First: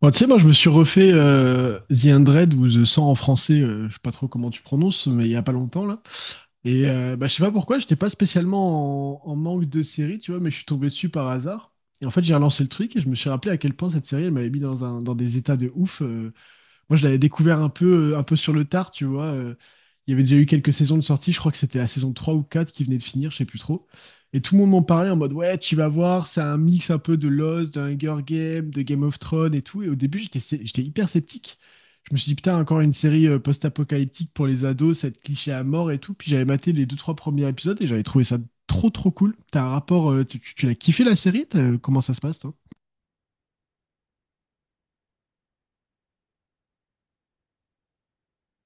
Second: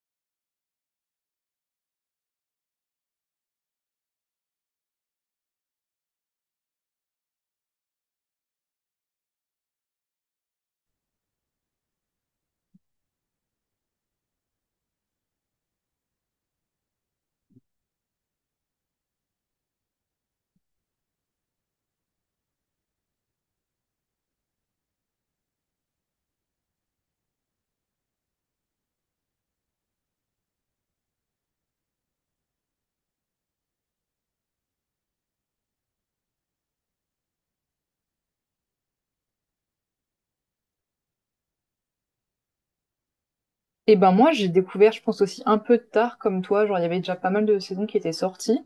Bon, tu sais, moi, je me suis refait The 100 ou The 100 en français, je sais pas trop comment tu prononces, mais il y a pas longtemps, là. Et je sais pas pourquoi, j'étais pas spécialement en manque de série, tu vois, mais je suis tombé dessus par hasard. Et en fait, j'ai relancé le truc et je me suis rappelé à quel point cette série, elle m'avait mis dans dans des états de ouf. Moi, je l'avais découvert un peu sur le tard, tu vois. Il y avait déjà eu quelques saisons de sortie, je crois que c'était la saison 3 ou 4 qui venait de finir, je sais plus trop. Et tout le monde m'en parlait en mode, ouais, tu vas voir, c'est un mix un peu de Lost, de Hunger Games, de Game of Thrones et tout. Et au début, j'étais hyper sceptique. Je me suis dit, putain, encore une série post-apocalyptique pour les ados, ça va être cliché à mort et tout. Puis j'avais maté les deux, trois premiers épisodes et j'avais trouvé ça trop, trop cool. T'as un rapport, tu l'as kiffé la série? Comment ça se passe, toi? Et ben moi, j'ai découvert, je pense aussi un peu tard comme toi, genre il y avait déjà pas mal de saisons qui étaient sorties.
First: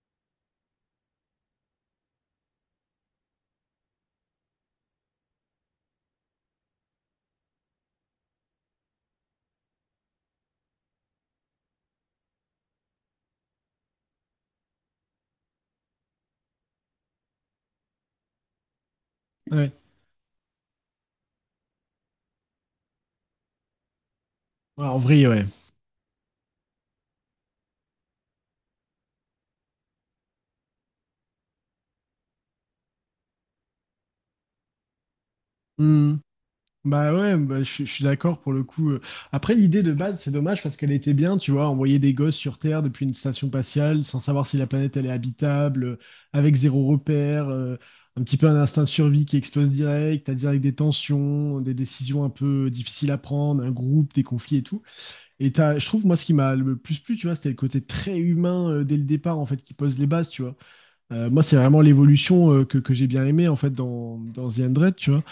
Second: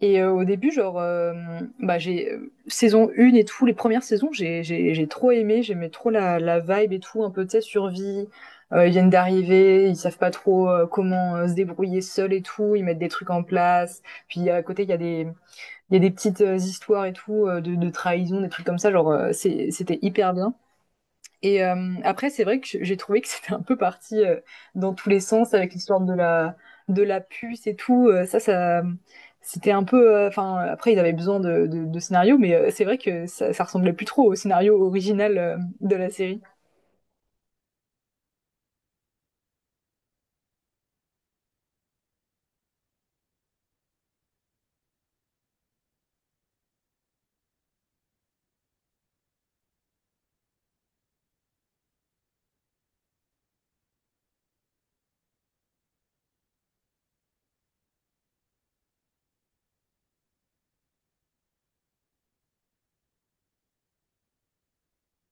Et au début, genre, bah, j'ai Saison 1 et tout, les premières saisons, j'ai trop aimé, j'aimais trop la vibe et tout, un peu, tu sais, survie. Ils viennent d'arriver, ils savent pas trop comment se débrouiller seuls et tout, ils mettent des trucs en place. Puis à côté, il y a des, Il y a des petites histoires et tout, de trahison, des trucs comme ça, genre, Ouais. c'était hyper bien. Après, c'est vrai que j'ai trouvé que c'était un peu parti, Ouais, dans en tous les vrai, ouais. sens avec l'histoire de la puce et tout, c'était un peu, enfin, après ils avaient besoin de scénarios, mais c'est vrai que ça ressemblait plus trop au scénario original, de la Hmm. série. Bah ouais, bah je suis d'accord pour le coup. Après, l'idée de base, c'est dommage parce qu'elle était bien, tu vois, envoyer des gosses sur Terre depuis une station spatiale sans savoir si la planète elle est habitable, avec zéro repère, un petit peu un instinct de survie qui explose direct, à direct des tensions, des décisions un peu difficiles à prendre, un groupe, des conflits et tout. Et t'as, je trouve, moi, ce qui m'a le plus plu, tu vois, c'était le côté très humain dès le départ, en fait, qui pose les bases, tu vois. Moi, c'est vraiment l'évolution que j'ai bien aimé, en fait, dans The Hundred, tu vois.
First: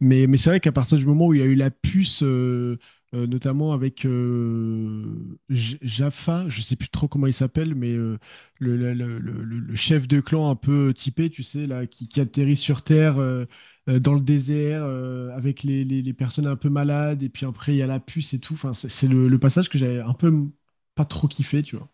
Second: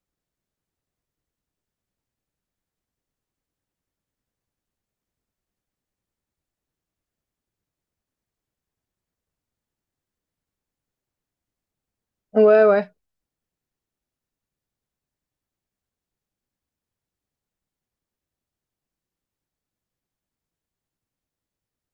Mais c'est vrai qu'à partir du moment où il y a eu la puce, notamment avec Jaffa, je sais plus trop comment il s'appelle, mais euh, chef de clan un peu typé, tu sais, là, qui atterrit Ouais, sur ouais. Terre dans le désert avec les personnes un peu malades, et puis après il y a la puce et tout. Enfin, c'est le passage que j'avais un peu pas trop kiffé, tu vois.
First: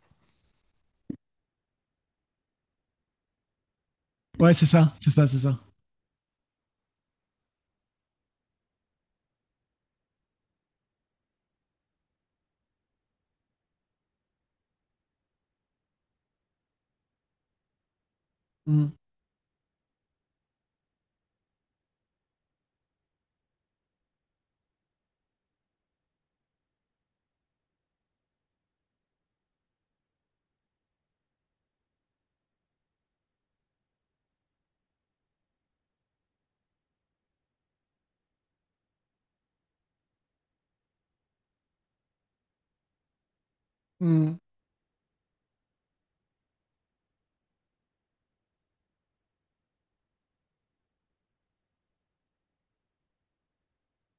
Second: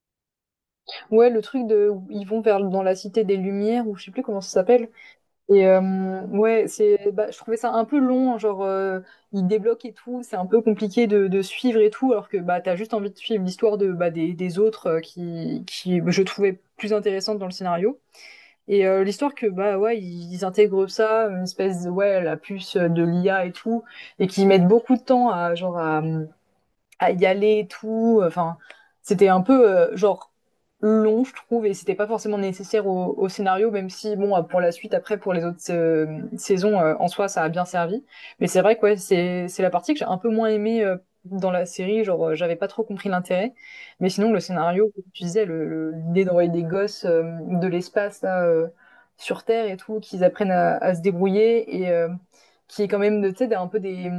Ouais, le truc de ils vont vers dans la cité des Lumières ou je sais plus comment ça Ouais, c'est s'appelle. ça, c'est ça, c'est ça. Et euh, ouais, c'est, bah, je trouvais ça un peu long, hein, il débloque et tout, c'est un peu compliqué de suivre et tout, alors que bah t'as juste envie de suivre l'histoire de bah, des autres qui bah, je trouvais plus intéressante dans le scénario. Mm. L'histoire que bah ouais, ils intègrent ça, une espèce de ouais la puce de l'IA et tout, et qui mettent beaucoup de temps à à y aller et tout. Enfin, c'était un peu genre long, je trouve, et c'était pas forcément nécessaire au scénario, même si bon, pour la suite, après, pour les autres saisons, en soi, ça a bien servi. Mais c'est vrai que ouais, c'est la partie que j'ai un peu moins aimée dans la série. Genre, j'avais pas trop compris l'intérêt. Mais sinon, Mm. le scénario, comme tu disais, l'idée d'envoyer des gosses de l'espace là, sur Terre et tout, qu'ils apprennent à se débrouiller et qui est quand même, tu sais, un peu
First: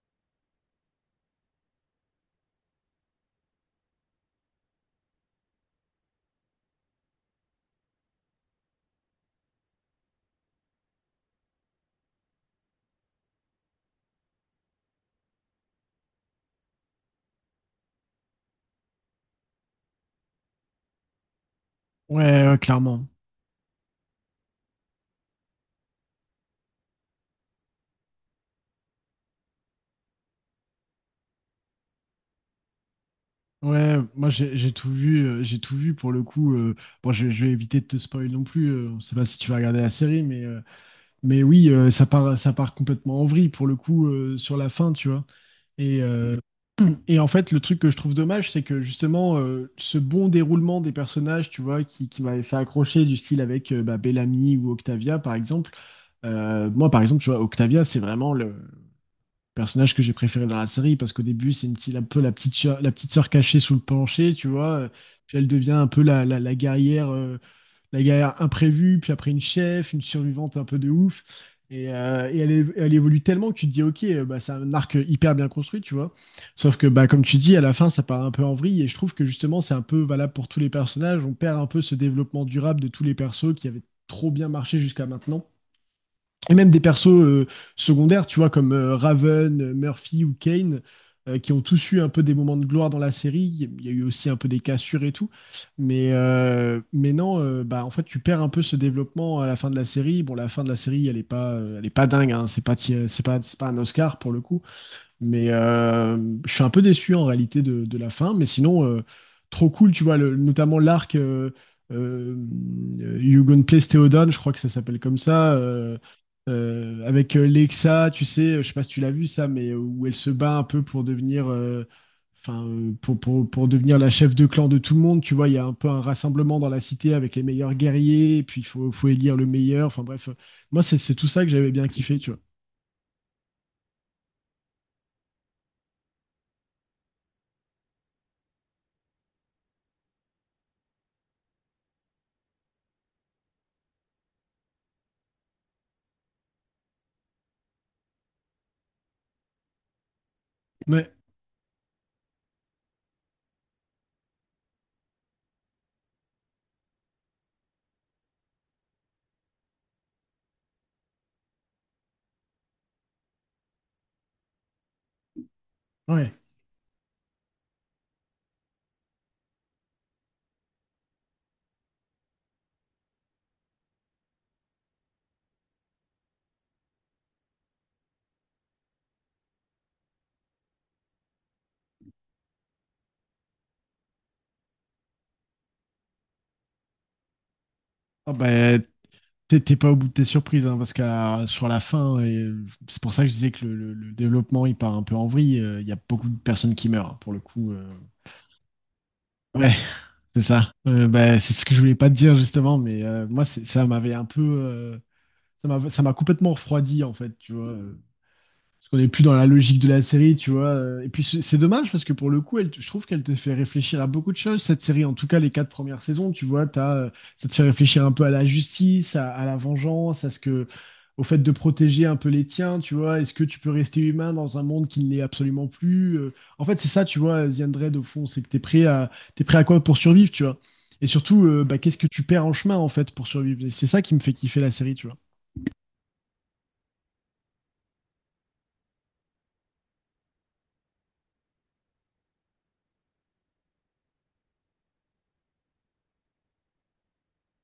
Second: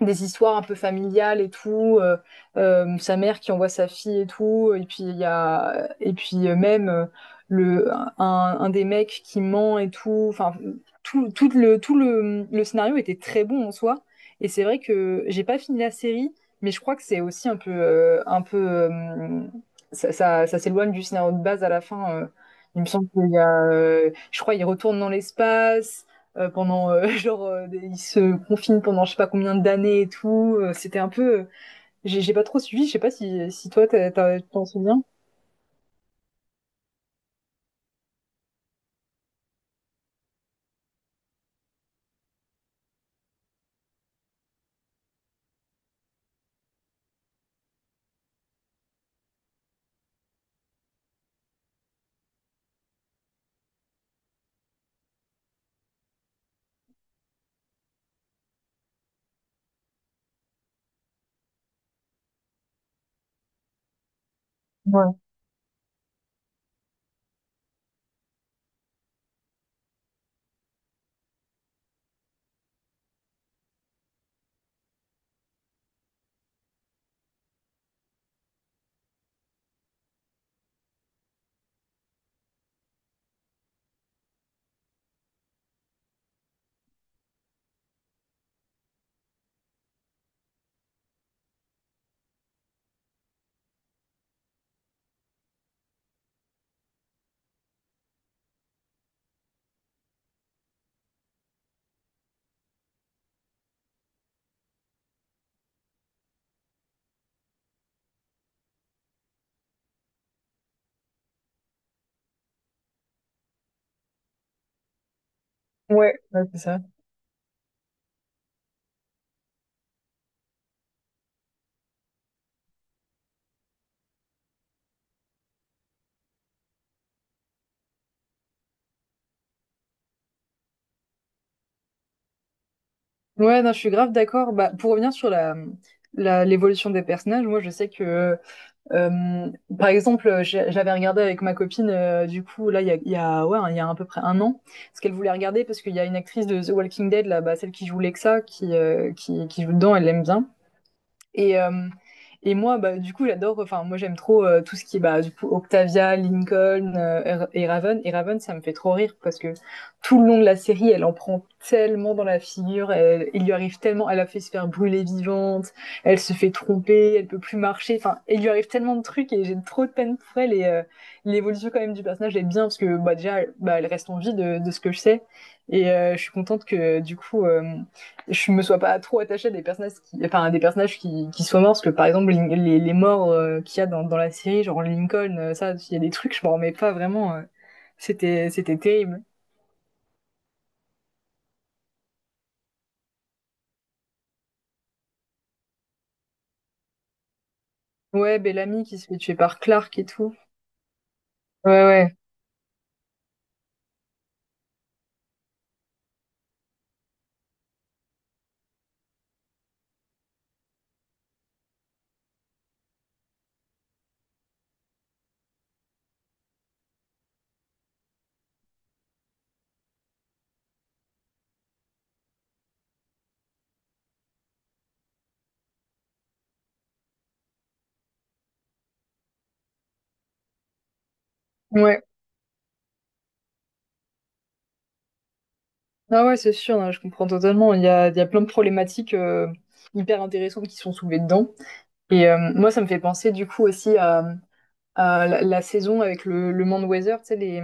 des histoires un peu familiales et tout, sa mère qui envoie sa fille et tout, et puis il y a et puis même le un des mecs qui ment et tout, enfin tout, le scénario était très bon en soi et c'est vrai que j'ai pas fini la série mais je crois que c'est aussi un peu ça, ça, ça s'éloigne du scénario de base à la fin Ouais, ouais, il me clairement. semble qu'il y a je crois il retourne dans l'espace pendant ils se confinent pendant je sais pas combien d'années et tout. C'était un peu, j'ai pas trop suivi. Je sais pas si si toi Ouais, moi tu j'ai t'en j'ai tout souviens. vu, j'ai tout vu pour le coup. Bon, je vais éviter de te spoiler non plus. On sait pas si tu vas regarder la série, mais oui, ça part complètement en vrille pour le coup sur la fin, tu vois. Et euh, et en fait, le truc que je trouve dommage, c'est que justement ce bon déroulement des personnages, tu vois, qui m'avait fait accrocher du style avec Bellamy ou Octavia par exemple. Moi par exemple, tu vois, Octavia, c'est vraiment le personnage que j'ai préféré dans la série parce qu'au début c'est une petite, un peu la petite sœur cachée sous le plancher tu vois, Ouais, puis elle devient un peu la guerrière, la guerrière imprévue puis après une chef une survivante un peu de ouf. Et, et elle évolue tellement que tu te dis ok, c'est un arc hyper bien construit tu vois, sauf que bah comme tu dis à la fin ça part un peu en vrille et je trouve que justement c'est un peu valable pour tous les personnages. On perd un peu ce développement durable de tous les persos qui avaient trop bien marché jusqu'à maintenant, et même des persos secondaires, tu vois, comme Raven, Murphy ou Kane, qui ont tous eu un peu des moments de gloire dans la série. Il y a eu aussi un peu des cassures et tout. Mais non, en fait, tu perds un peu ce développement à la fin de la série. Bon, la fin de la série, elle est pas dingue, hein. C'est pas, ti- c'est pas un Oscar pour le coup. Mais je suis un peu déçu en réalité de la fin. Mais sinon, trop cool, tu vois, le- notamment l'arc euh, You Gonna Place Theodon, je crois que ça s'appelle comme ça. Ouais, ouais, c'est ça. Avec Lexa, tu sais, je sais pas si tu l'as vu ça, mais où elle se bat un peu pour devenir, pour devenir la chef de clan de tout le monde. Tu vois, il y a un peu un rassemblement dans la cité avec les meilleurs guerriers, et puis faut élire le meilleur. Enfin bref, moi, c'est tout ça que j'avais bien kiffé, tu vois. Ouais, non, je suis grave d'accord. Bah, pour revenir sur l'évolution des personnages, moi, je sais que, euh, par exemple, j'avais regardé avec ma copine, du coup, là, il y a à peu près un an, ce qu'elle voulait regarder parce qu'il y a une actrice de The Walking Dead, là, bah, celle qui joue Lexa, qui joue dedans, elle l'aime bien. Ouais, Et, euh, et moi, bah, du coup, j'adore, enfin, moi, j'aime trop tout ce qui est, bah, du coup, Octavia, Lincoln et Raven. Et Raven, ça me fait trop rire parce que tout le long de la série, elle en prend tellement dans la figure, il lui arrive tellement, elle a fait se faire brûler vivante, elle ouais. se fait tromper, elle peut plus marcher, enfin, il lui arrive tellement de trucs et j'ai trop de peine pour elle. L'évolution, quand même, du personnage est bien parce que, bah, déjà, bah, elle reste en vie de ce que je sais. Je suis contente que, du coup, je me sois pas trop attachée à des personnages qui, enfin, à des personnages qui soient morts, parce que par exemple, les morts qu'il y a dans la série, genre Lincoln, il y a des trucs, je m'en remets pas vraiment. Ah C'était, c'était bah, terrible. t'es pas au bout de tes surprises, hein, parce que sur la fin, c'est pour ça que je disais que le développement il part un peu en vrille. Il y a beaucoup de personnes qui meurent, hein, pour le coup. Ouais, Bellamy qui se fait tuer par Ouais, Clark et tout. c'est ça. C'est ce que je Ouais, voulais pas te ouais, dire justement, mais moi ça m'avait un peu, ça m'a complètement refroidi en fait, tu vois. Parce qu'on n'est plus dans la logique de la série, tu vois. Et puis c'est dommage parce que pour le coup, je trouve qu'elle te fait réfléchir à beaucoup de choses, cette série, en tout cas les quatre premières saisons, tu vois, t'as, ça te fait réfléchir un peu à la justice, à la vengeance, au fait de protéger un peu les tiens, tu vois, est-ce que tu peux rester humain dans un monde qui ne l'est absolument plus? En fait, c'est ça, tu vois, The Undead, au fond, c'est que t'es prêt à quoi pour survivre, tu vois. Et surtout, qu'est-ce ouais. que tu perds en chemin, en fait, pour survivre? Et c'est ça qui me fait kiffer la série, tu vois. Ah ouais, c'est sûr, hein, je comprends totalement. Il y a plein de problématiques hyper intéressantes qui sont soulevées dedans. Moi, ça me fait penser du coup aussi à la saison avec le Mand Weather, tu sais,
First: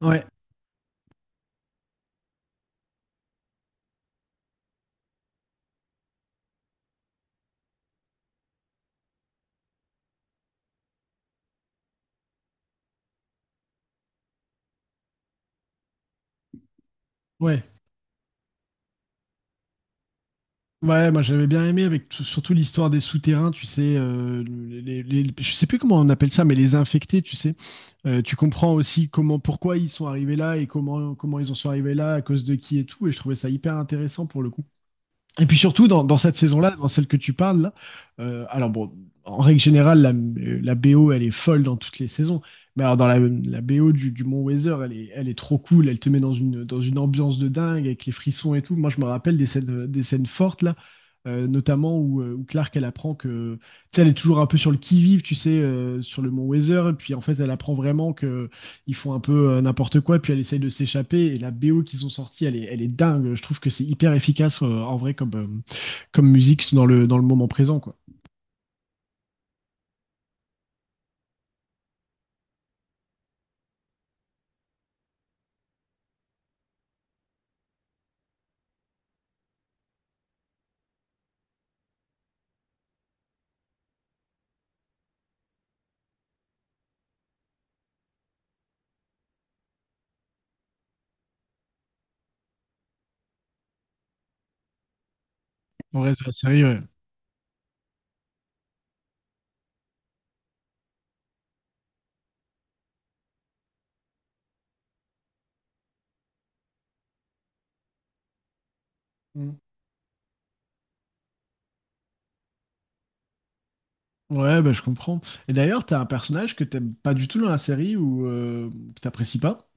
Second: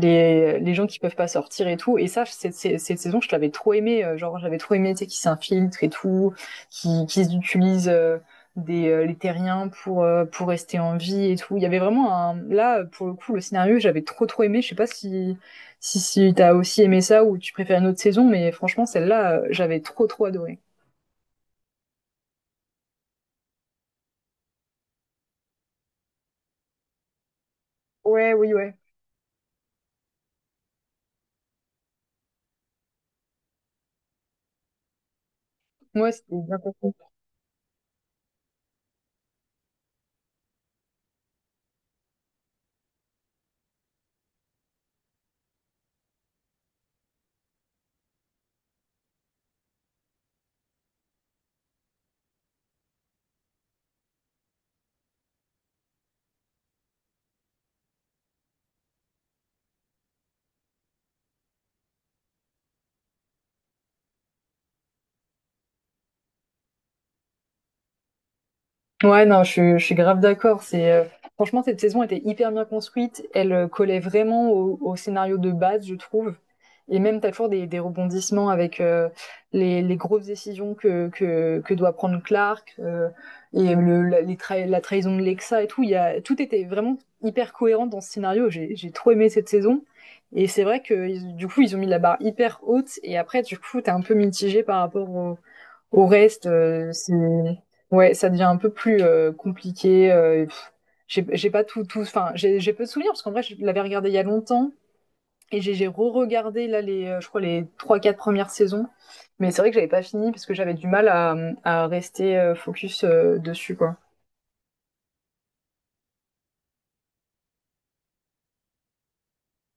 Ouais, les gens qui peuvent pas sortir et tout. Et ça, cette saison, je l'avais trop aimé. Genre, j'avais trop aimé, tu sais, qui s'infiltre et tout, qui utilisent les terriens pour rester en vie et tout. Il y avait vraiment un... Là, pour le coup, le scénario, j'avais trop, trop aimé. Je sais pas si t'as aussi aimé ça ou tu ouais. préfères une autre saison, mais franchement, celle-là, j'avais trop, trop adoré. Ouais, moi j'avais bien aimé avec surtout l'histoire des souterrains, tu sais, je sais plus comment on appelle ça, mais les infectés, tu sais. Tu Ouais, oui, comprends ouais. aussi comment, pourquoi ils sont arrivés là et comment, comment ils en sont arrivés là, à cause de qui et tout. Et je trouvais ça hyper intéressant pour le coup. Et puis surtout, Moi, dans cette c'était bien saison-là, dans compris. celle que tu parles, là, alors bon, en règle générale, la BO, elle est folle dans toutes les saisons. Mais alors, la BO du Mont Weather, elle est trop cool. Elle te met dans dans une ambiance de dingue avec les frissons et tout. Moi, je me rappelle des scènes fortes, là, notamment où, où Clark, elle apprend que. Tu sais, elle est toujours un peu sur le qui-vive, tu sais, sur le Mont Weather. Et puis, en fait, elle apprend vraiment que ils font un peu n'importe quoi, puis elle essaye de s'échapper. Et la BO qu'ils ont sortie, elle est dingue. Je trouve que c'est hyper efficace en vrai comme, comme musique dans le moment présent, quoi. Ouais, non, je suis grave d'accord. C'est franchement cette saison était hyper bien construite. Elle collait vraiment au scénario de base, je trouve. Et même t'as toujours des rebondissements avec les grosses décisions que doit prendre Clark les la trahison de Lexa et tout. Tout était vraiment hyper cohérent dans ce scénario. J'ai trop aimé cette saison. Et c'est vrai que du coup ils ont mis la barre hyper haute. Et après du coup t'es un peu mitigé par rapport au Dans au le reste de la reste, série, ouais. C'est ouais, ça devient un peu plus, compliqué, j'ai pas tout enfin, j'ai peu de souvenirs parce qu'en vrai, je l'avais regardé il y a longtemps et j'ai re-regardé là les, je crois les trois, quatre premières saisons, mais Mm. c'est vrai que j'avais pas fini parce que j'avais du mal à, à rester, focus, dessus, quoi. Ouais, bah, je comprends. Et d'ailleurs, t'as un personnage que t'aimes pas du tout dans la série ou que t'apprécies pas.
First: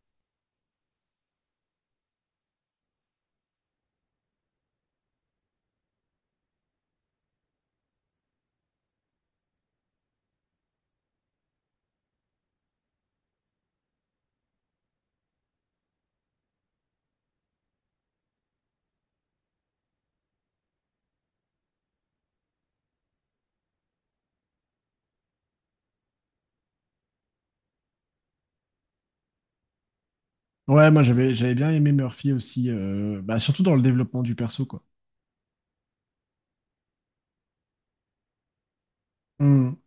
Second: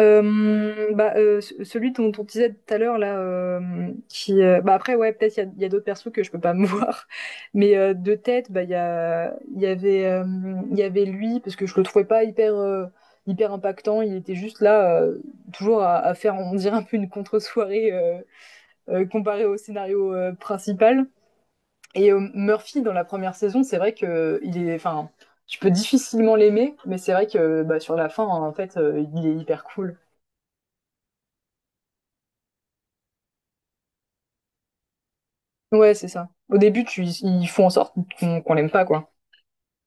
Celui dont on disait tout à l'heure là, qui bah après ouais peut-être il y a d'autres persos que je peux pas me voir, mais de tête bah il y avait lui parce que je le trouvais pas hyper impactant, il était juste là toujours à faire on dirait un peu une contre-soirée comparé au scénario principal. Murphy dans la première saison c'est vrai que il est enfin tu peux difficilement l'aimer, mais c'est vrai que bah, sur la fin en fait il est hyper cool. Ouais, moi j'avais bien aimé Murphy aussi, surtout dans le développement du perso, quoi. Ouais, c'est ça. Au début, ils font en sorte qu'on l'aime pas, quoi. Mm.